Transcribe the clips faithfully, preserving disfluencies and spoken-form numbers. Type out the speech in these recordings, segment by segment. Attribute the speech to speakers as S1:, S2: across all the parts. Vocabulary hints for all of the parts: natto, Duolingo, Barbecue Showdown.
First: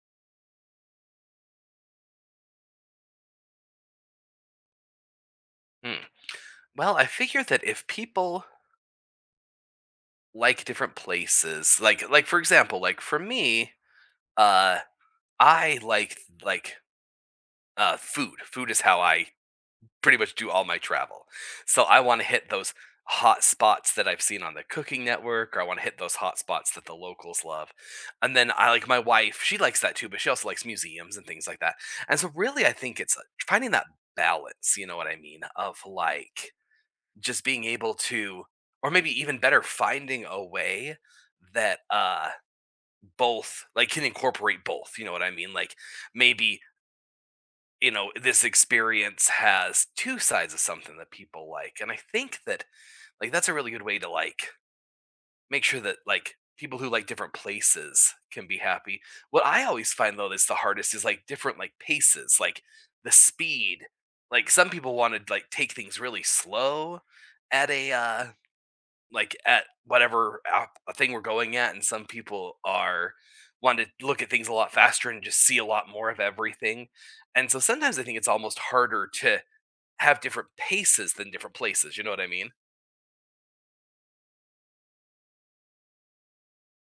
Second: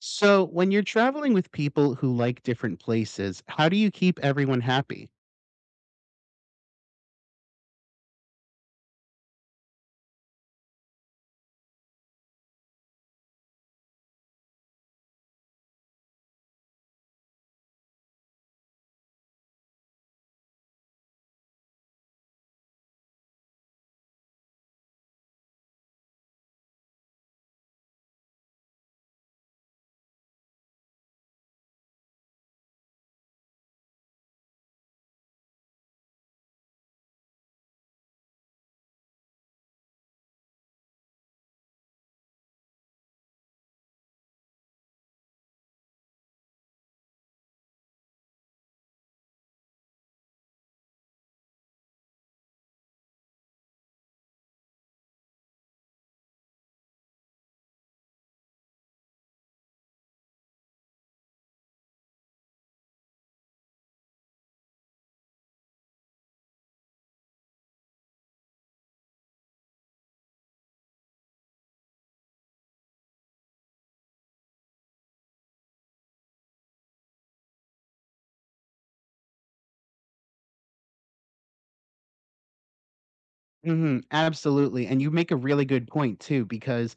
S1: So, when you're traveling with people who like different places, how do you keep everyone happy?
S2: Mm. Well, I figure that if people like different places, like like for example, like for me, uh, I like like uh, food. Food is how I pretty much do all my travel. So I want to hit those hot spots that I've seen on the Cooking Network, or I want to hit those hot spots that the locals love. And then I like my wife; she likes that too, but she also likes museums and things like that. And so, really, I think it's uh, finding that balance. You know what I mean? Of like just being able to, or maybe even better, finding a way that uh both like can incorporate both. You know what I mean? Like maybe, you know this experience has two sides of something that people like, and I think that, like, that's a really good way to, like, make sure that like people who like different places can be happy. What I always find though is the hardest is like different, like, paces, like the speed. Like some people want to like take things really slow at a, uh like at whatever app a thing we're going at, and some people are want to look at things a lot faster and just see a lot more of everything. And so sometimes I think it's almost harder to have different paces than different places. You know what I mean?
S1: Mhm, absolutely, and you make a really good point too because,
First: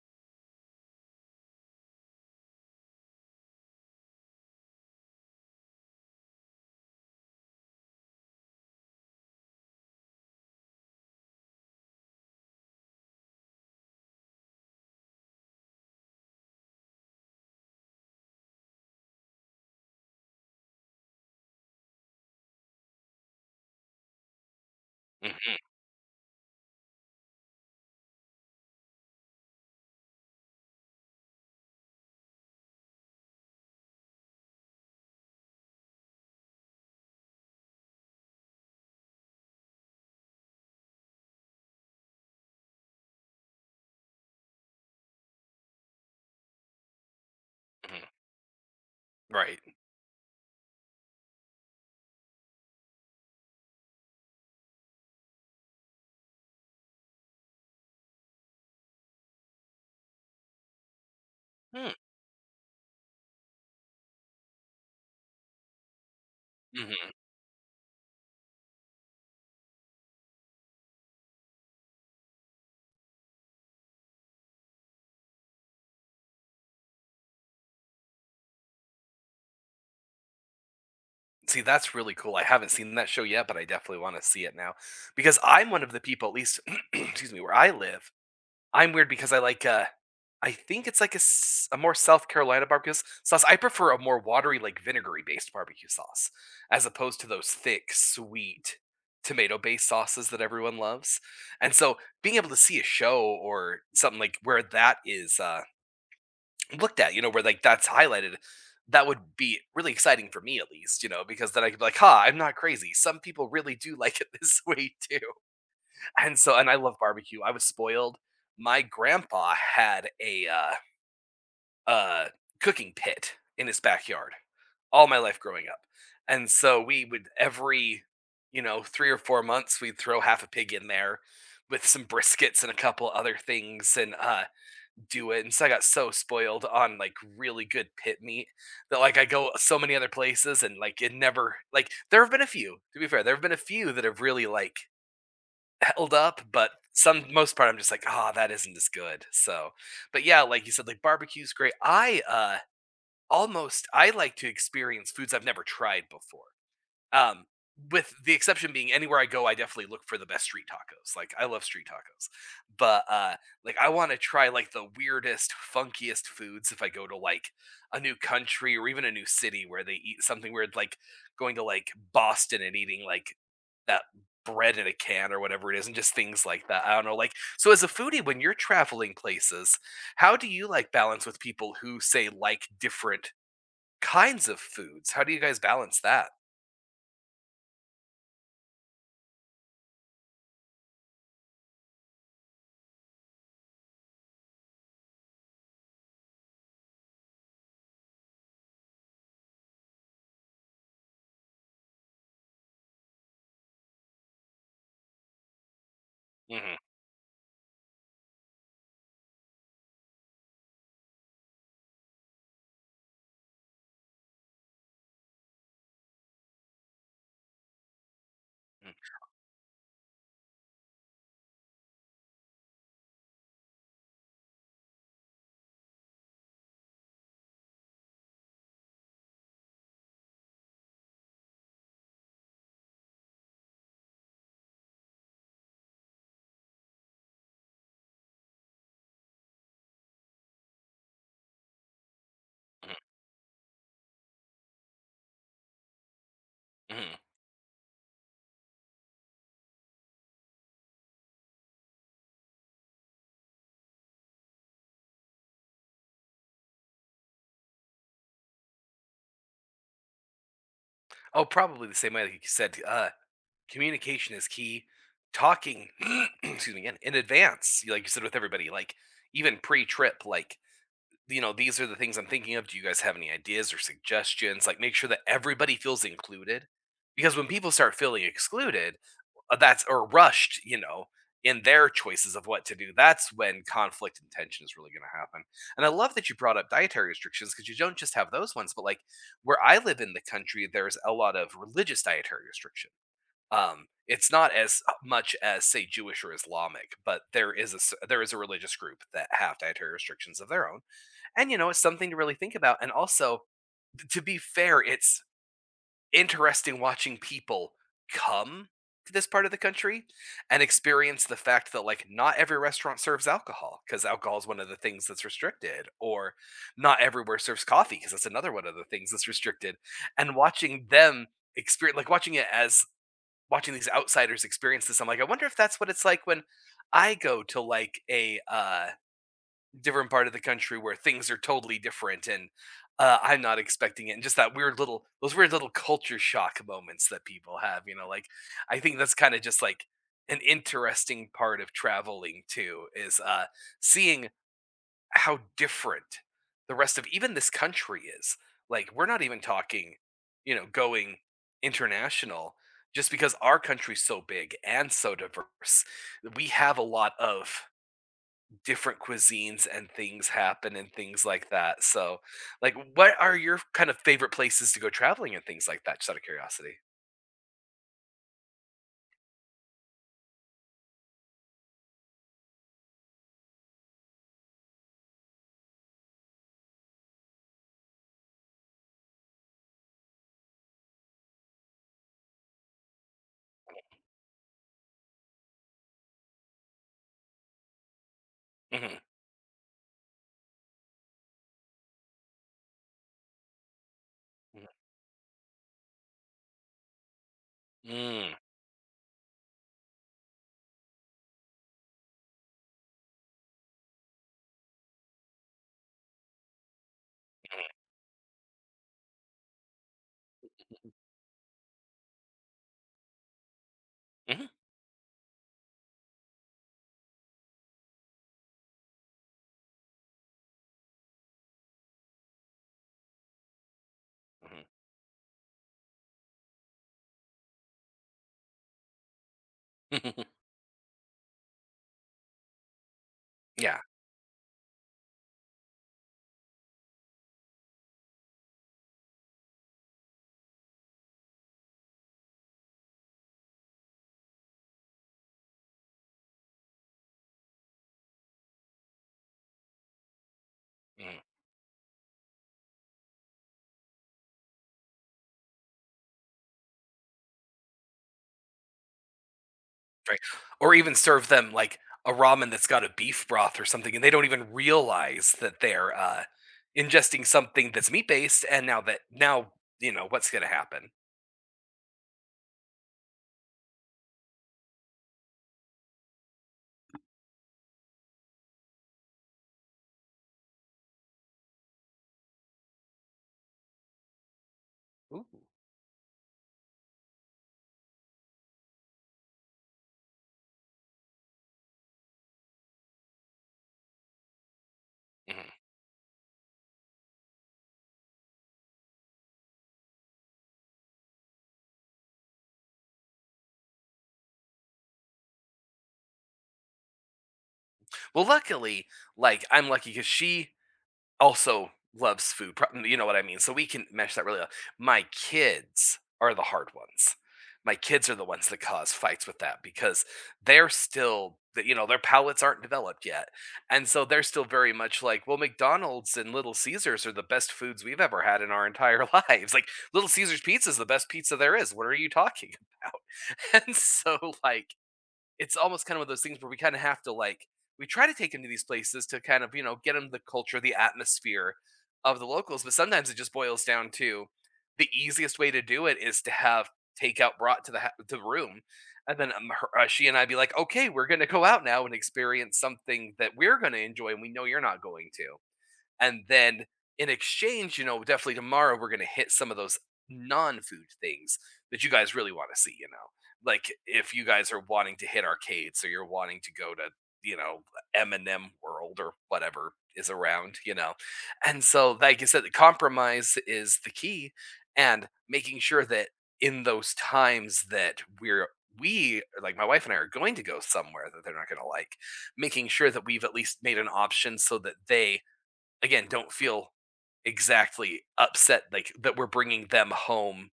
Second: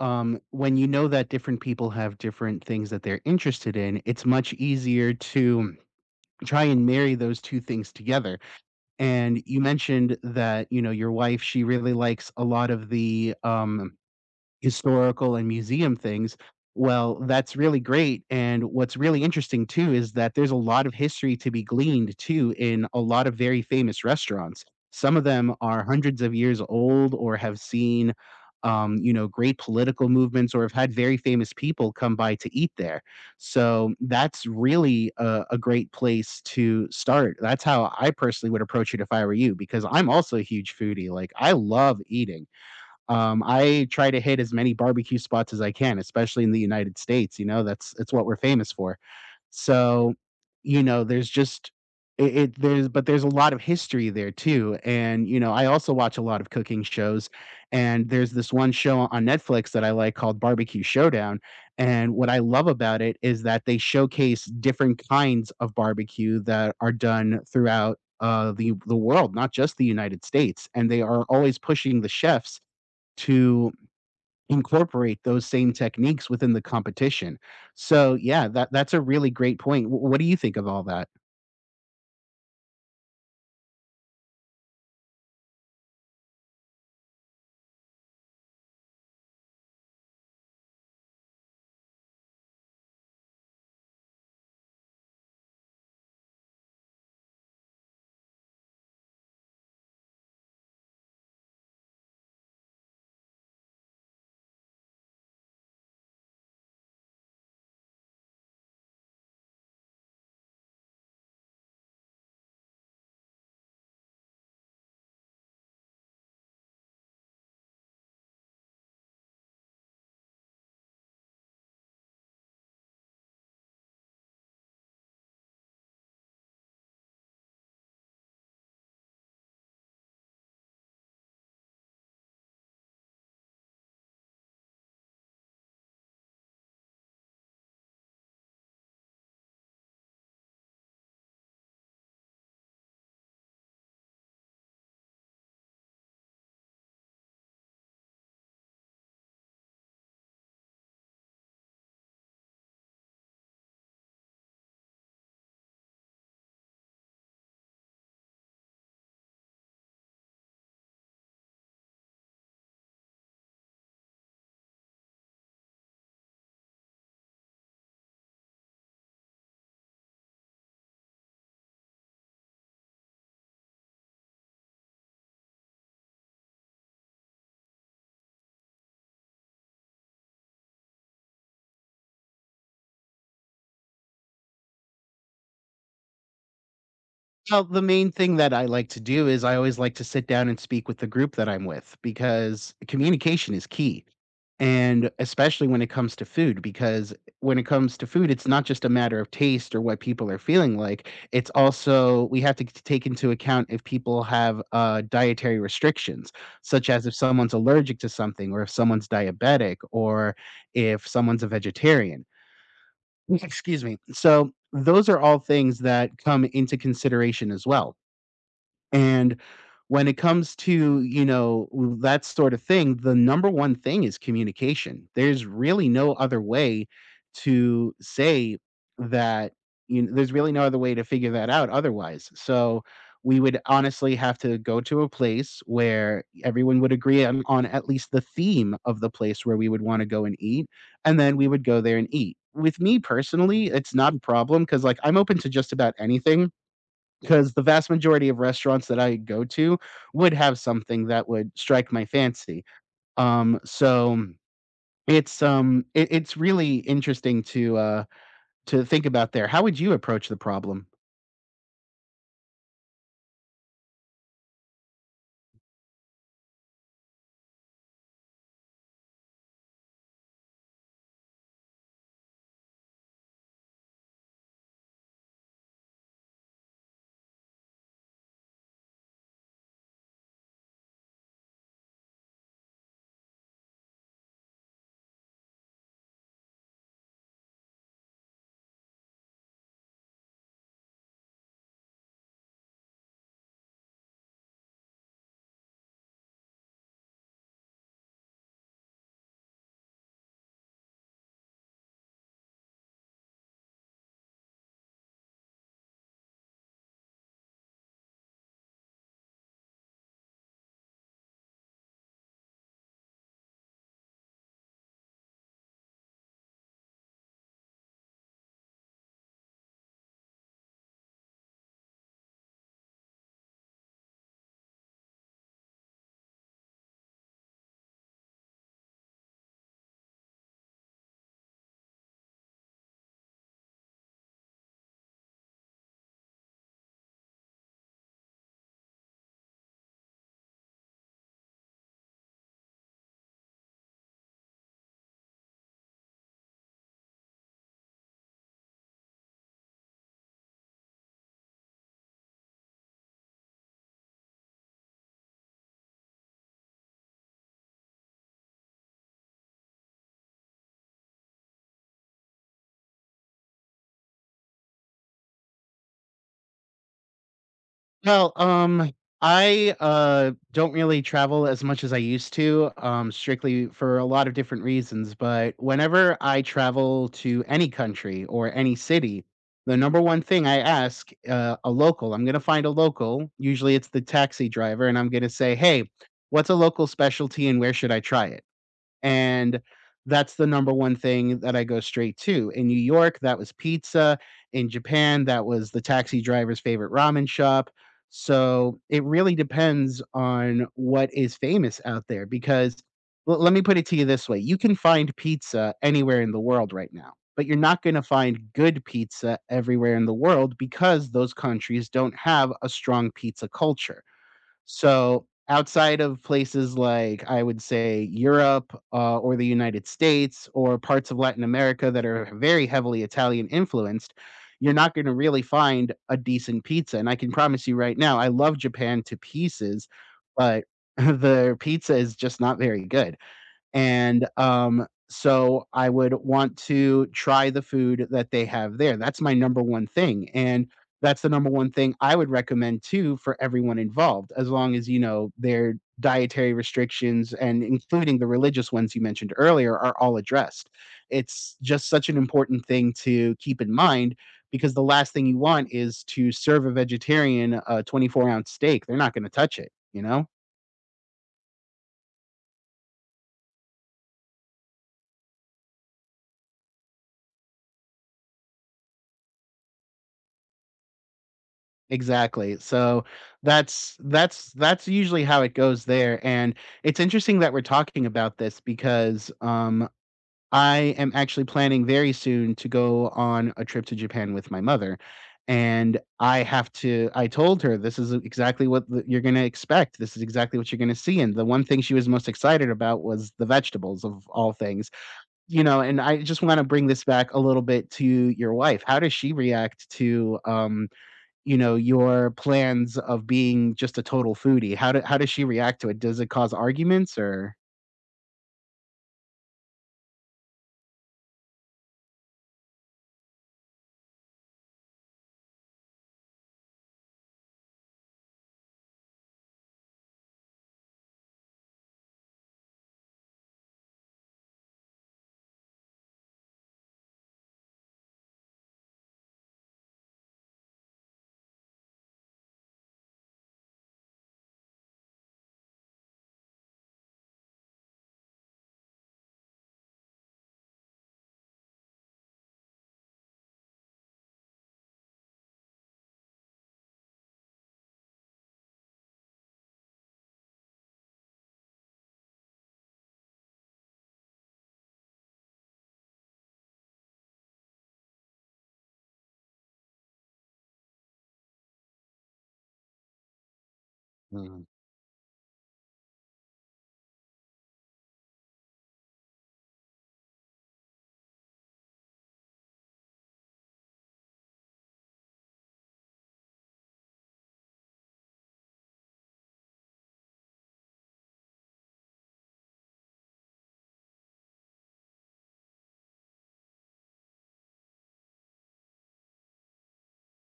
S1: um, when you know that different people have different things that they're interested in, it's much easier to try and marry those two things together, and you mentioned that, you know, your wife, she really likes a lot of the, um historical and museum things. Well, that's really great, and what's really interesting too is that there's a lot of history to be gleaned too in a lot of very famous restaurants. Some of them
S2: Mhm,
S1: are hundreds of years old or have seen, um, you know, great political movements or have had very famous people come by to eat there. So that's really a a great place to start. That's how I personally would approach it if I were you, because I'm also a huge foodie. Like, I love eating. Um, I try to hit as many barbecue spots as I can, especially in the United States. You know, that's
S2: mhm.
S1: it's what we're famous for.
S2: Right.
S1: So, you know, there's just it, it there's but there's a lot of history there too. And, you know, I also watch a lot of cooking shows, and there's this one show on Netflix that I like called Barbecue Showdown.
S2: Mm,
S1: And what I love about it is that they showcase different kinds of barbecue that are
S2: mhm.
S1: done throughout uh, the the world, not just the United States, and they are always pushing the chefs to incorporate those same techniques within the competition. So, yeah, that that's a really great point. Wh what do you think of all that?
S2: See, that's really cool. I haven't seen that show yet, but I definitely want to see it now because I'm one of the people, at least, excuse me, where I live. I'm weird because I like, uh, I think it's like a, s- a more South Carolina barbecue s- sauce. I prefer a more watery, like vinegary based barbecue sauce, as opposed to those thick, sweet tomato based sauces that everyone loves. And so being able to see a show or something like where that is uh, looked at, you know, where like that's highlighted, that would be really exciting for me at least, you know, because then I could be like, ha, I'm not crazy. Some people really do like it this way too. And so and I love barbecue. I was spoiled. My grandpa had a uh, uh, cooking pit in his backyard all my life growing up, and so we would every, you know three or four months, we'd throw half a pig in there with some briskets and a couple other things and uh do it. And so I got so spoiled on like really good pit meat that like I go so many other places and like it never, like, there have been a few, to be fair, there have been a few that have really like held up, but some most part I'm just like, "Ah, that isn't as good." So, but yeah, like you said, like barbecue's great. I, uh, almost I like to experience foods I've never tried before. Um, with the exception being anywhere I go, I definitely look for the best street tacos. Like I love street tacos, but uh, like I want to try like the weirdest, funkiest foods if I go to like a new country or even a new city where they eat something weird. Like going to like Boston and eating like that bread in a can or whatever it is, and just things like that. I don't know. Like so, as a foodie, when you're traveling places, how do you like balance with people who say like different kinds of foods? How do you guys balance that?
S1: Well, the main thing that I like to do is I always like to sit down and speak with the group that I'm with, because communication is key. And especially when it comes to food, because when it comes to food, it's not just a matter of taste or what people are feeling like. It's also, we have to t- take into account if people have uh, dietary restrictions,
S2: Hmm.
S1: such as if someone's allergic to something, or if someone's diabetic, or if someone's a vegetarian. Excuse me. So, those are all things that come into consideration as well. And when it comes to, you know, that sort of thing, the number one thing is communication. There's really no other way to say that. You know, there's really no other way to figure that out otherwise. So we would honestly have to go to a place where everyone would agree on, on at least the theme of the place where we would want to go and eat. And then we would go there and eat. With
S2: Mhm,
S1: me personally, it's not a problem, because, like, I'm open to just about anything,
S2: mhm.
S1: because the vast majority of restaurants that I go to would have something that would strike my fancy. Um, so it's um, it, it's really interesting to uh, to think about there. How would you approach the problem?
S2: Oh, probably the same way that you said, uh, communication is key. Talking, excuse me again, in advance, you- like you said with everybody, like even pre-trip, like, you know, these are the things I'm thinking of. Do you guys have any ideas or suggestions? Like, make sure that everybody feels included, because when people start feeling excluded, uh, that's or rushed, you know, in their choices of what to do. That's when conflict and tension is really going to happen. And I love that you brought up dietary restrictions because you don't just have those ones, but like where I live in the country, there's a lot of religious dietary restriction. Um, it's not as much as say Jewish or Islamic, but there is a s- there is a religious group that have dietary restrictions of their own, and you know it's something to really think about. And also, t- to be fair, it's interesting watching people come to this part of the country and experience the fact that like not every restaurant serves alcohol because alcohol is one of the things that's restricted, or not everywhere serves coffee because that's another one of the things that's restricted, and watching them experience, like watching it, as watching these outsiders experience this, I'm like, I wonder if that's what it's like when I go to like a uh different part of the country where things are totally different. And uh, I'm not expecting it. And just that weird little, those weird little culture shock moments that people have, you know, like I think that's kind of just like an interesting part of traveling too, is uh, seeing how different the rest of even this country is. Like, we're not even talking, you know, going international just because our country's so big and so diverse. We have a lot of different cuisines and things happen and things like that. So, like, what are your kind of favorite places to go traveling and things like that? Just out of curiosity.
S1: Well, um, I, uh, don't really travel as much as I used to, um, strictly for a lot of different reasons, but whenever I travel to any country or any city, the number one thing I ask, uh, a local, I'm gonna find a local, usually it's the taxi driver, and I'm gonna say, "Hey, what's a local specialty and where should I try it?"
S2: Mhm,
S1: And that's the number one thing that I go straight to. In New York, that was pizza.
S2: mhm,
S1: In Japan, that was the taxi driver's favorite ramen shop.
S2: mm,
S1: So it really depends on what is famous out there, because l- let me put it to you this way. You can find pizza anywhere in the world right now, but you're not going to find good pizza everywhere in the world, because those countries don't have a strong pizza culture.
S2: mhm,
S1: So, outside of places like, I would say, Europe, uh, or the United States, or parts of Latin America that are very heavily Italian influenced,
S2: mhm,
S1: you're not gonna really find a decent pizza, and I can promise you right now, I love Japan to pieces,
S2: mhm.
S1: but the pizza is just not very good.
S2: Yeah,
S1: And, um, so I would want to try the food that they have there. That's my number one thing, and that's the number one thing I would recommend too for everyone involved, as long as, you know, their dietary restrictions, and including the religious ones you mentioned earlier, are all addressed.
S2: mhm,
S1: It's just such an important thing to keep in mind, because the last thing you want is to serve a vegetarian a twenty-four ounce steak. They're not gonna touch it, you
S2: right.
S1: know?
S2: Or even serve them like a ramen that's got a beef broth or something, and they don't even realize that they're uh, ingesting something that's meat based. And now that now you know what's going to happen.
S1: Exactly. So that's that's that's usually how it goes there. And it's interesting that we're talking about this, because um I am actually planning very soon to go on a trip to Japan with my mother.
S2: Ooh.
S1: And I have to I told her this is exactly what th- you're going to expect. This is exactly what you're going to see. And the one thing she was most excited about was the vegetables of all things.
S2: Mhm.
S1: You know, and I just want to bring this back a little bit to your wife. How does she react to um you know, your plans of being just a total foodie? How do how does she react to it? Does it cause arguments or
S2: Well, luckily, like I'm lucky because she also loves food, prob you know what I mean? So we can mesh that really well. My kids are the hard ones. My kids are the ones that cause fights with that because they're still th you know, their palates aren't developed yet, and so they're still very much like, "Well, McDonald's and Little Caesars are the best foods we've ever had in our entire lives." Like, "Little Caesars pizza is the best pizza there is. What are you talking about?" And so, like, it's almost kind of one of those things where we kind of have to, like, we try to take him to these places to kind of you know get him the culture, the atmosphere of the locals, but sometimes it just boils down to the easiest way to do it is to have takeout brought to the ha- to the room. And then um, her, uh, she and I be like, okay, we're going to go out now and experience something that we're going to enjoy and we know you're not going to. And then in exchange, you know, definitely tomorrow we're gonna hit some of those non-food things that you guys really want to see, you know. Like if you guys are
S1: Mhm.
S2: wanting to hit arcades or you're wanting to go to, you know, M and M World or whatever is around, you know. And so like I said, the compromise is the key and making sure that in those times that we're we, like, my wife and I are going to go somewhere that they're not going to like, making sure that we've at least made an option so that they again don't feel exactly upset like that we're bringing them home,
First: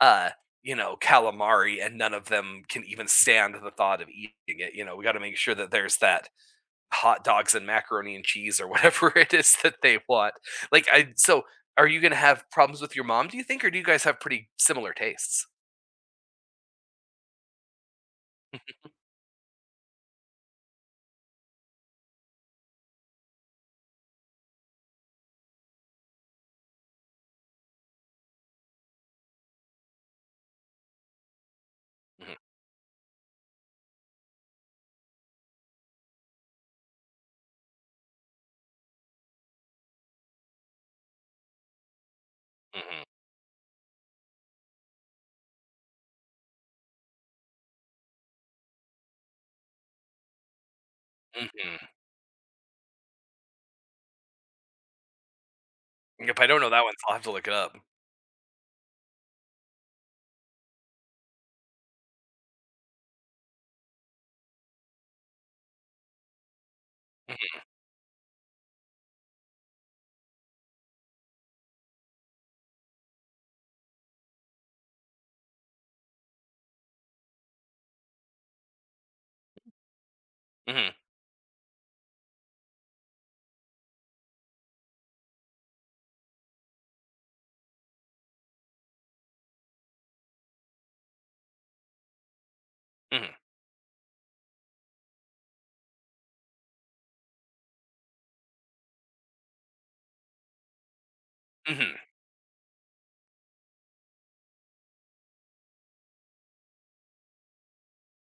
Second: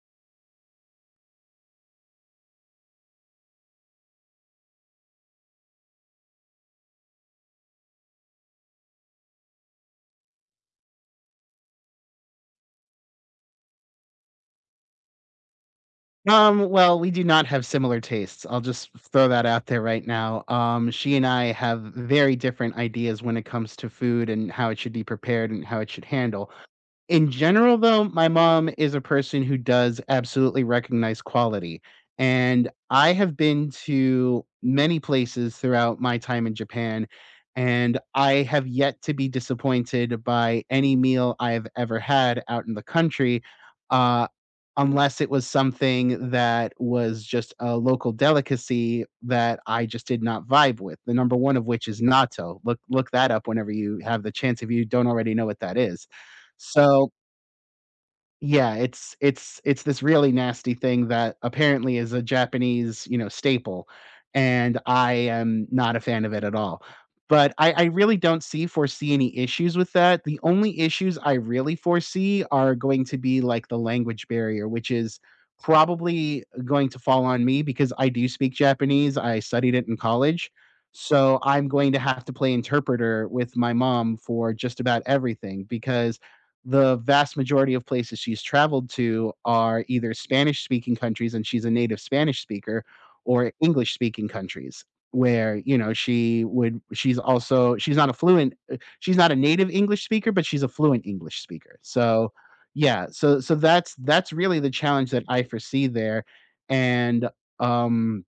S2: uh you know calamari, and none of them can even stand the thought of eating it you know we got to make sure that there's that, hot dogs and macaroni and cheese or whatever it is that they want. Like i so are you going to have problems with your mom, do you think, or do you guys have pretty similar tastes?
S1: Um, well, we do not have similar tastes. I'll just throw that out there right now. Um, she and I have very different ideas when it comes to food and how it should be prepared and how it should handle. In general though, my mom is a person who does absolutely recognize quality,
S2: Mhm,
S1: and I have been to many places throughout my time in Japan, and I have yet to be disappointed by any meal I have ever had out in the
S2: mhm,
S1: country. uh, unless it was something that was just a local delicacy that I just did not vibe with, the number one of
S2: mhm.
S1: which is natto. Look look that up whenever you have the chance, if you don't already know what that is.
S2: If I don't know that one, so
S1: So
S2: I'll have to look it up.
S1: yeah, it's it's it's this really nasty thing that apparently is a Japanese, you know, staple, and I am not a fan of it at all. But
S2: Mhm,
S1: I I really don't see foresee any issues with that. The only issues I really foresee are going to be, like, the language barrier, which is probably going to fall on me because I do speak Japanese, I studied it in college,
S2: mhm,
S1: so I'm going to have to play interpreter with my mom for just about everything, because the vast majority of places she's traveled to are either Spanish-speaking countries, and she's a native Spanish speaker,
S2: mhm,
S1: or English-speaking countries where, you know, she would she's also she's not a fluent uh, she's not a native English speaker, but she's a fluent English speaker.
S2: mhm,
S1: So, yeah, so so that's that's really the challenge that I foresee there, and, um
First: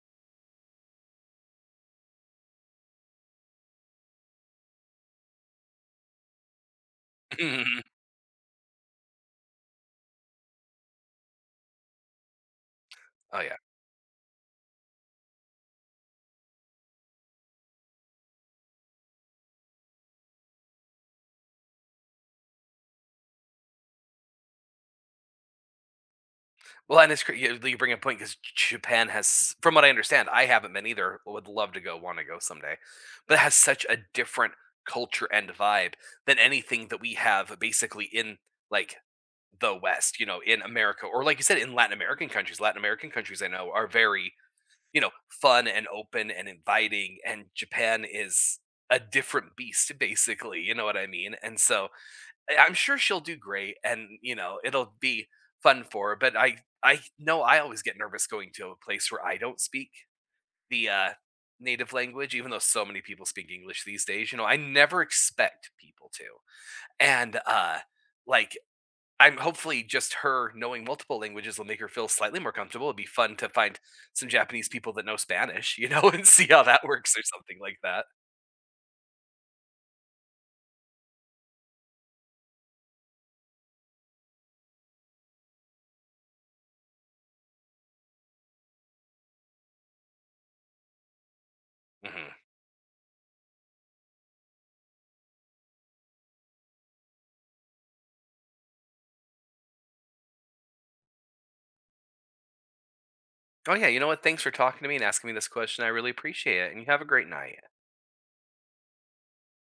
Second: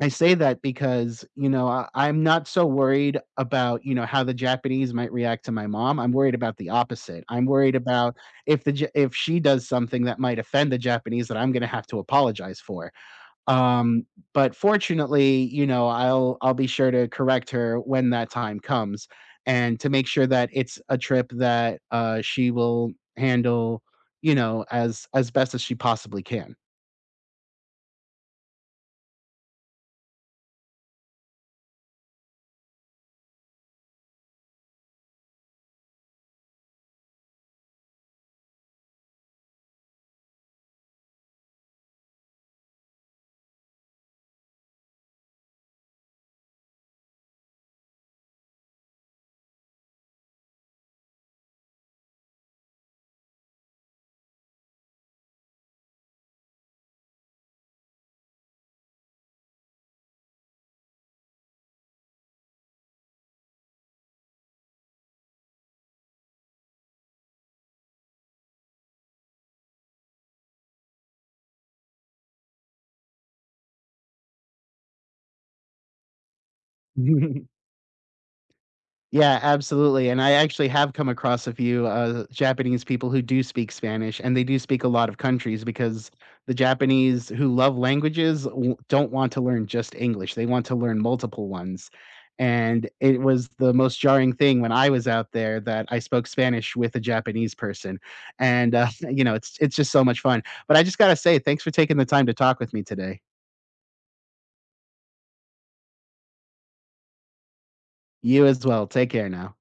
S1: I say that because, you know, I I'm not so worried about, you know, how the Japanese might react to my mom. I'm worried about the opposite. I'm
S2: mhm,
S1: worried
S2: mhm.
S1: about if the Ja if she does something that might offend the Japanese that I'm gonna have to apologize for.
S2: Oh yeah.
S1: Um, but fortunately, you know, I'll I'll be sure to correct her when that time comes, and to make sure that it's a trip that, uh, she will handle, you know, as as best as she possibly can.
S2: Well, and it's cra you you bring a point because Japan has, from what I understand, I haven't been either, would love to go, wanna go someday, but it has such a different culture and vibe than anything that we have basically in, like, the West, you know, in America or like you said, in Latin American countries. Latin American countries I know are very, you know, fun and open and inviting, and Japan is a different beast, basically, you know what I mean? And so, I- I'm sure she'll do great, and you know it'll be fun for her. But I I know I always get nervous going to a place where I don't speak the uh, native language, even though so many people speak English these days. You know, I never expect people to, and uh, like I'm hopefully just her knowing multiple languages will make her feel slightly more comfortable. It'd be fun to find some Japanese people that know Spanish, you know, and see how that works or something like that.
S1: Yeah, absolutely, and I actually have come across a few, uh, Japanese people who do speak Spanish, and they do speak a lot of countries, because the Japanese who love languages w don't want to learn just English, they want to learn multiple ones,
S2: Hmm.
S1: and it was the most jarring thing when I was out there that I spoke Spanish with a Japanese person, and, uh, you know, it's it's just so much fun, but I just gotta say, thanks for taking the time to talk with me today.
S2: Oh yeah, you know what? Thanks for talking to me and asking me this question. I really appreciate it, and you have a great night.
S1: You as well, take care now.